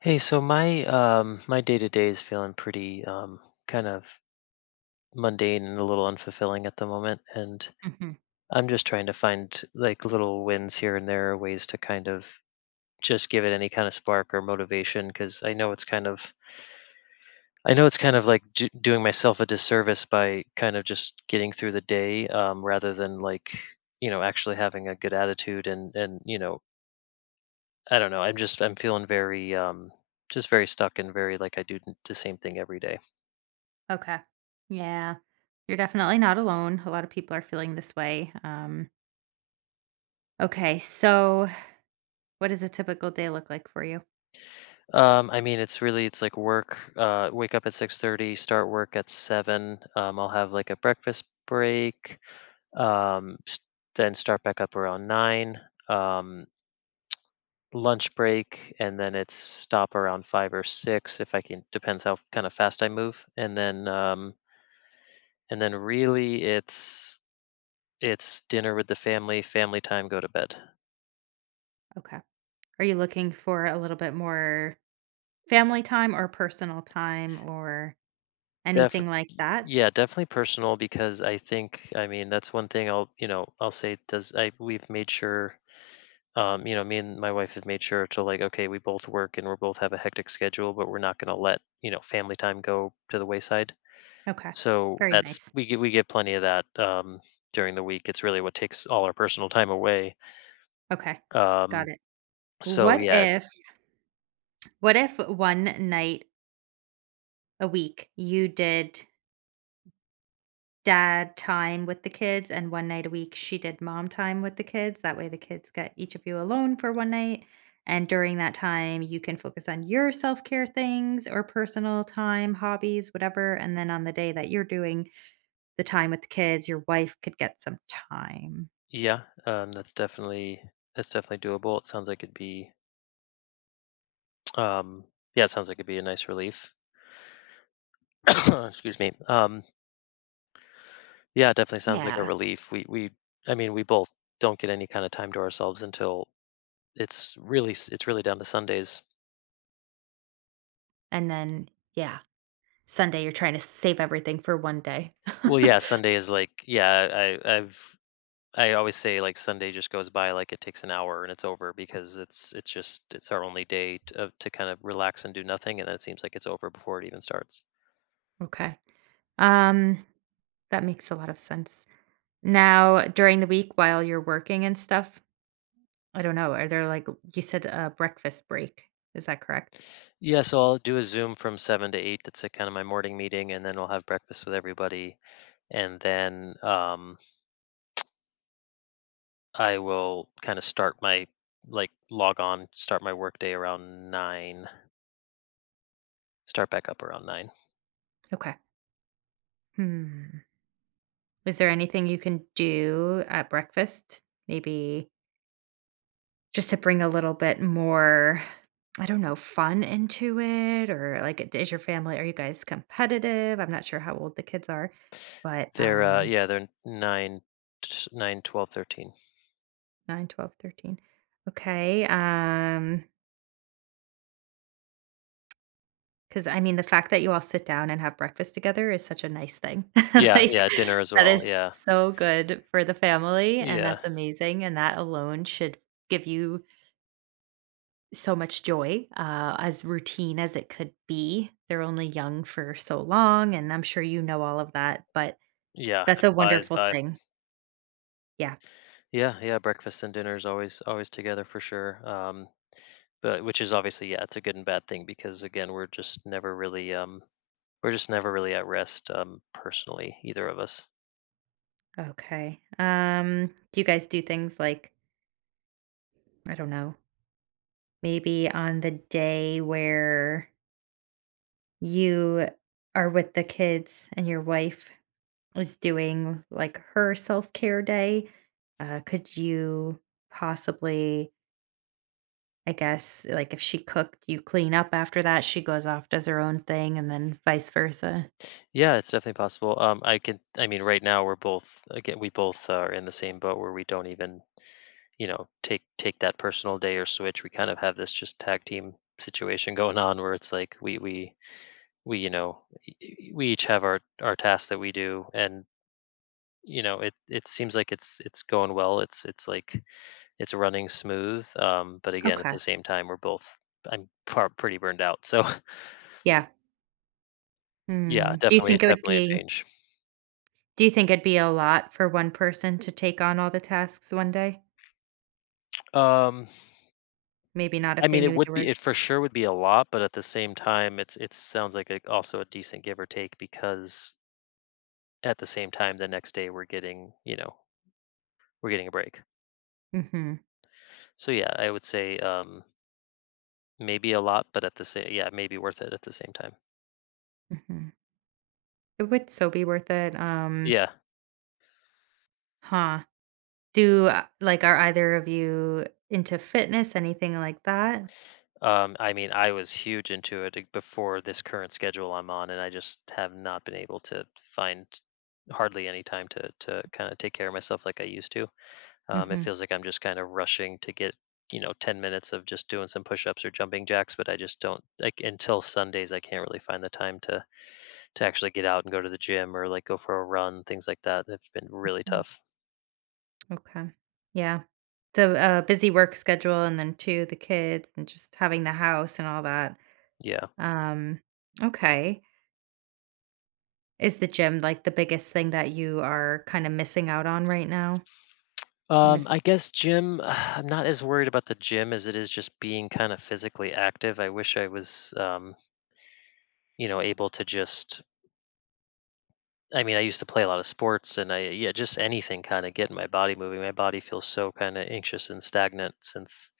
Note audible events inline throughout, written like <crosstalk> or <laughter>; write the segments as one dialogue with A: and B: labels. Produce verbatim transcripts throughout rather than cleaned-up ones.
A: Hey, so my um my day to day is feeling pretty um kind of mundane and a little unfulfilling at the moment, and
B: Mhm.
A: I'm just trying to find like little wins here and there, ways to kind of just give it any kind of spark or motivation because I know it's kind of I know it's kind of like do doing myself a disservice by kind of just getting through the day um rather than like you know actually having a good attitude and and you know I don't know. I'm just I'm feeling very um just very stuck and very like I do th- the same thing every day.
B: Okay. Yeah. You're definitely not alone. A lot of people are feeling this way. Um, okay. So, what does a typical day look like for you?
A: Um I mean it's really it's like work, uh wake up at six thirty, start work at seven. Um I'll have like a breakfast break. Um s- then start back up around nine. Um lunch break, and then it's stop around five or six if I can, depends how kind of fast I move. And then um and then really it's it's dinner with the family, family time, go to bed.
B: Okay. Are you looking for a little bit more family time or personal time or
A: Defi
B: anything like that?
A: Yeah, definitely personal, because I think, I mean, that's one thing I'll, you know, I'll say, does I we've made sure, um, you know, me and my wife have made sure to, like, okay, we both work and we both have a hectic schedule, but we're not gonna let, you know, family time go to the wayside.
B: Okay.
A: So
B: Very
A: that's
B: nice.
A: we get we get plenty of that um during the week. It's really what takes all our personal time away.
B: Okay.
A: Um,
B: Got it.
A: so
B: What
A: yes,
B: if, what if one night a week you did dad time with the kids, and one night a week she did mom time with the kids. That way the kids got each of you alone for one night. And during that time, you can focus on your self care things or personal time, hobbies, whatever. And then on the day that you're doing the time with the kids, your wife could get some time.
A: yeah, um, that's definitely that's definitely doable. It sounds like it'd be, um yeah, it sounds like it'd be a nice relief. <coughs> Excuse me. Um, yeah, it definitely sounds like a
B: Yeah.
A: relief. We we I mean, we both don't get any kind of time to ourselves until it's really s- it's really down to Sundays.
B: And then, yeah, Sunday, you're trying to save everything for one day. <laughs>
A: Well, yeah, Sunday is like, yeah, I I've I always say, like, Sunday just goes by, like, it takes an hour and it's over because it's it's just it's our only day to, to kind of relax and do nothing, and then it seems like it's over before it even starts.
B: Okay. Um, that makes a lot of sense. Now, during the week while you're working and stuff, I don't know. Are there like you said a breakfast break. Is that correct?
A: Yeah, so I'll do a Zoom from seven to eight. That's a kind of my morning meeting, and then I'll have breakfast with everybody and then um I will kind of start my like log on, start my work day around nine, start back up around nine.
B: Okay. Hmm. Is there anything you can do at breakfast? Maybe just to bring a little bit more, I don't know, fun into it or like is your family are you guys competitive? I'm not sure how old the kids are, but
A: They're uh
B: um
A: yeah, they're nine t- nine, twelve, thirteen.
B: nine, twelve, thirteen. Okay. Um 'Cause, I mean, the fact that you all sit down and have breakfast together is such a nice thing. <laughs>
A: Yeah,
B: Like,
A: yeah, dinner as
B: that
A: well.
B: is
A: Yeah.
B: so good for the family, and
A: Yeah.
B: that's amazing, and that alone should give you so much joy, uh, as routine as it could be. They're only young for so long, and I'm sure you know all of that, but
A: Yeah.
B: that's
A: It
B: a
A: flies
B: wonderful
A: by.
B: thing. Yeah.
A: Yeah, yeah. Breakfast and dinner is always always together for sure. Um but which is obviously, yeah, it's a good and bad thing, because again, we're just never really um we're just never really at rest, um personally, either of us.
B: Okay. Um, do you guys do things like, I don't know, maybe on the day where you are with the kids and your wife was doing like her self care day. Uh, could you possibly, I guess, like if she cooked, you clean up after that, she goes off, does her own thing, and then vice versa?
A: Yeah, it's definitely possible. Um, I can. I mean, right now we're both, again, we both are in the same boat where we don't even, you know, take take that personal day or switch. We kind of have this just tag team situation going on where it's like we we we you know y- y- we each have our our tasks that we do, and you know it it seems like it's it's going well. It's it's like it's running smooth. Um, but again, at the
B: Okay.
A: same time, we're both. I'm par- pretty burned out. So <laughs>
B: Yeah.
A: yeah,
B: Hmm. Do you
A: definitely
B: think it would
A: definitely a
B: be,
A: change.
B: do you think it'd be a lot for one person to take on all the tasks one day?
A: Um.
B: Maybe not
A: I
B: if they
A: mean, it
B: knew they
A: would be it
B: were.
A: for sure would be a lot, but at the same time, it's it sounds like a, also a decent give or take, because at the same time, the next day we're getting, you know we're getting a break.
B: Hmm.
A: So yeah, I would say, um, maybe a lot, but at the same yeah, maybe worth it at the same time.
B: Hmm. It would so be worth it. Um,
A: Yeah,
B: huh. Do uh, like, are either of you into fitness, anything like that?
A: um, I mean, I was huge into it, like, before this current schedule I'm on, and I just have not been able to find hardly any time to to kind of take care of myself like I used to. Um, it
B: Hmm.
A: feels like I'm just kind of rushing to get, you know, ten minutes of just doing some push-ups or jumping jacks, but I just don't, like, until Sundays I can't really find the time to to actually get out and go to the gym or like go for a run, things like that. It's been really
B: Mm.
A: tough.
B: Okay. Yeah. So a busy work schedule and then two, the kids and just having the house and all that.
A: Yeah.
B: Um, okay. Is the gym like the biggest thing that you are kind of missing out on right now?
A: Um,
B: Miss
A: I guess gym, <sighs> I'm not as worried about the gym as it is just being kind of physically active. I wish I was, um, you know, able to just, I mean, I used to play a lot of sports, and I, yeah, just anything kind of getting my body moving. My body feels so kind of anxious and stagnant since,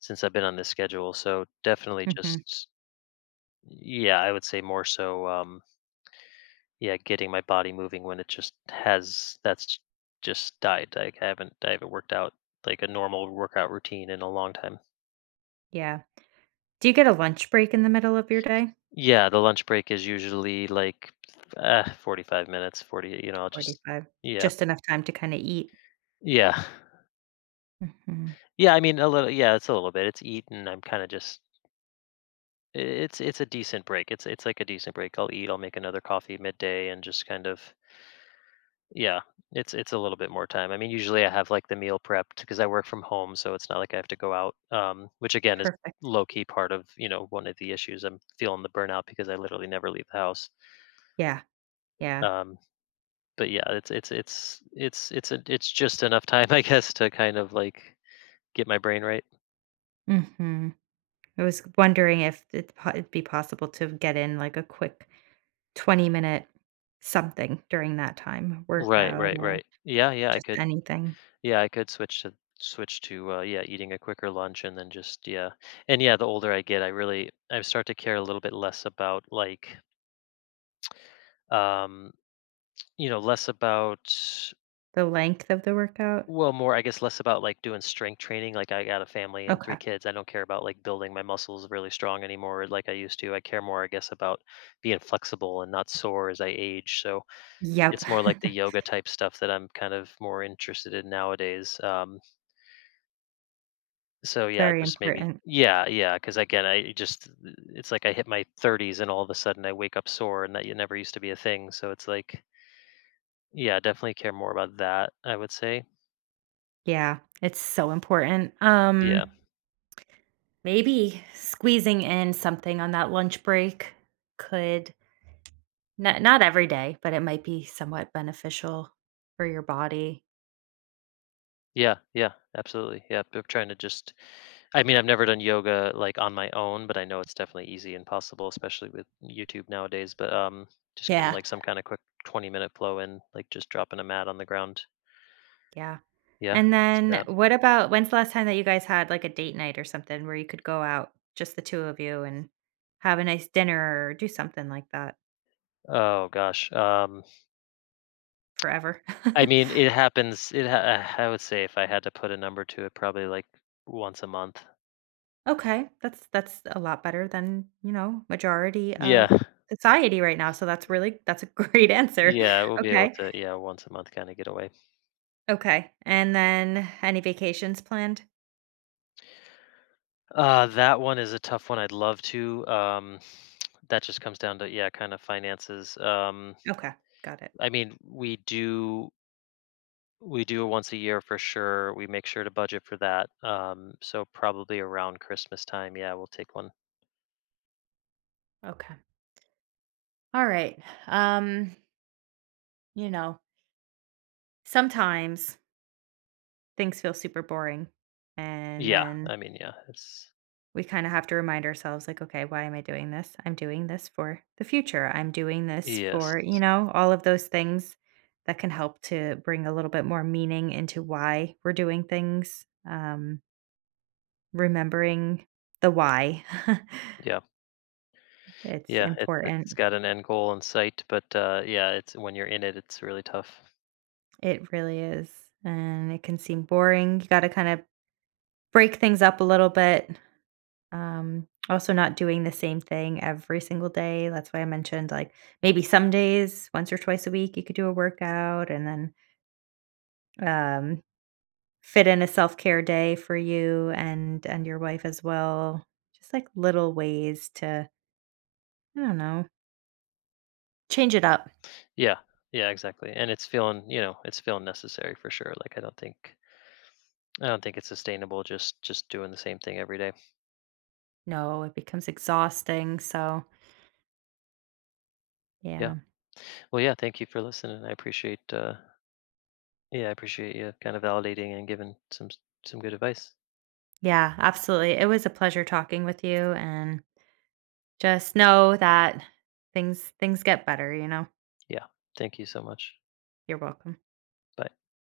A: since I've been on this schedule. So definitely
B: hmm.
A: just, yeah, I would say more so, um, yeah, getting my body moving when it just has, that's just died. Like I haven't, I haven't worked out like a normal workout routine in a long time.
B: Yeah. Do you get a lunch break in the middle of your day?
A: Yeah. The lunch break is usually like, uh, forty-five minutes, forty, you know, I'll just,
B: forty-five.
A: yeah,
B: Just enough time to kind of eat.
A: yeah.
B: Hmm.
A: Yeah, I mean, a little, yeah, it's a little bit. It's eaten, I'm kinda just, I it's it's a decent break. It's it's like a decent break. I'll eat, I'll make another coffee midday and just kind of, yeah, it's it's a little bit more time. I mean, usually I have, like, the meal prepped because I work from home, so it's not like I have to go out, um, which again is
B: Perfect.
A: low key part of, you know, one of the issues. I'm feeling the burnout because I literally never leave the house.
B: Yeah. Yeah.
A: Um, but yeah, it's it's it's it's it's a it's just enough time, <laughs> I guess, to kind of, like, get my brain right.
B: Hmm. I was wondering if it's po- it'd be possible to get in like a quick twenty minute something during that time,
A: Right,
B: workout,
A: right,
B: uh,
A: right. Yeah, yeah, I
B: just
A: could
B: anything.
A: Yeah, I could switch to switch to uh, yeah, eating a quicker lunch, and then just, yeah, and yeah, the older I get, I really I start to care a little bit less about, like, um you know less about,
B: The length of the workout?
A: well, more, I guess, less about, like, doing strength training. Like, I got a family and three
B: Okay.
A: kids. I don't care about, like, building my muscles really strong anymore like I used to. I care more, I guess, about being flexible and not sore as I age. So
B: Yep.
A: it's more like the
B: <laughs>
A: yoga type stuff that I'm kind of more interested in nowadays. Um, So yeah,
B: Very
A: just maybe,
B: important.
A: yeah, yeah, because again, I just it's like I hit my thirties and all of a sudden I wake up sore, and that y never used to be a thing, so it's like, yeah, definitely care more about that, I would say.
B: Yeah, it's so important.
A: Yeah.
B: Um, maybe squeezing in something on that lunch break could not not every day, but it might be somewhat beneficial for your body.
A: Yeah, yeah, absolutely, yeah, I'm trying to just I mean, I've never done yoga, like, on my own, but I know it's definitely easy and possible, especially with YouTube nowadays, but, um, just getting,
B: Yeah.
A: like, some kinda quick twenty-minute flow in, like, just dropping a mat on the ground.
B: Yeah.
A: Yeah,
B: And
A: I can see that.
B: then what about when's the last time that you guys had, like, a date night or something where you could go out, just the two of you, and have a nice dinner or do something like that
A: Oh gosh, um
B: forever? <laughs>
A: I mean, it happens. It ha- uh, I would say if I had to put a number to it, probably like once a month.
B: Okay, that's that's a lot better than, you know, majority
A: Yeah.
B: of society right now, so that's really that's a great <laughs> answer.
A: Yeah, we'll be able
B: Okay,
A: to, yeah, once a month kind of getaway. Away.
B: okay, and then any vacations planned?
A: Uh that one is a tough one. I'd love to. Um <sniffs> that just comes down to, yeah, kind of finances. Um
B: Okay, got it.
A: I mean, we do we do it once a year for sure. We make sure to budget for that. Um so probably around Christmas time, yeah, we'll take one.
B: Okay. Alright, um, you know, sometimes things feel super boring, and
A: Yeah,
B: then
A: I mean, yeah, it's
B: we kind of have to remind ourselves like okay, why am I doing this? I'm doing this for the future, I'm doing this
A: yes.
B: for, you know, all of those things that can help to bring a little bit more meaning into why we're doing things, um, remembering the why. <laughs>
A: Yeah.
B: It's
A: Yeah, it it's
B: important.
A: got an end goal in sight, but, uh, yeah, it's when you're in it, it's really tough.
B: It really is, and it can seem boring. You got to kind of break things up a little bit. Um, also not doing the same thing every single day. That's why I mentioned like maybe some days, once or twice a week, you could do a workout and then um, fit in a self care day for you and and your wife as well. Just like little ways to, I don't know, change it up.
A: Yeah, yeah, exactly, and it's feeling you know, it's feeling necessary for sure, like, I don't think I don't think it's sustainable just just doing the same thing every day.
B: No, it becomes exhausting. So
A: Yeah.
B: yeah,
A: Well, yeah, thank you for listening. I appreciate, uh yeah, I appreciate you kinda validating and giving some some good advice.
B: yeah, absolutely. It was a pleasure talking with you, and just know that things things get better. You know,
A: Yeah, thank you so much.
B: you're welcome.
A: Bye.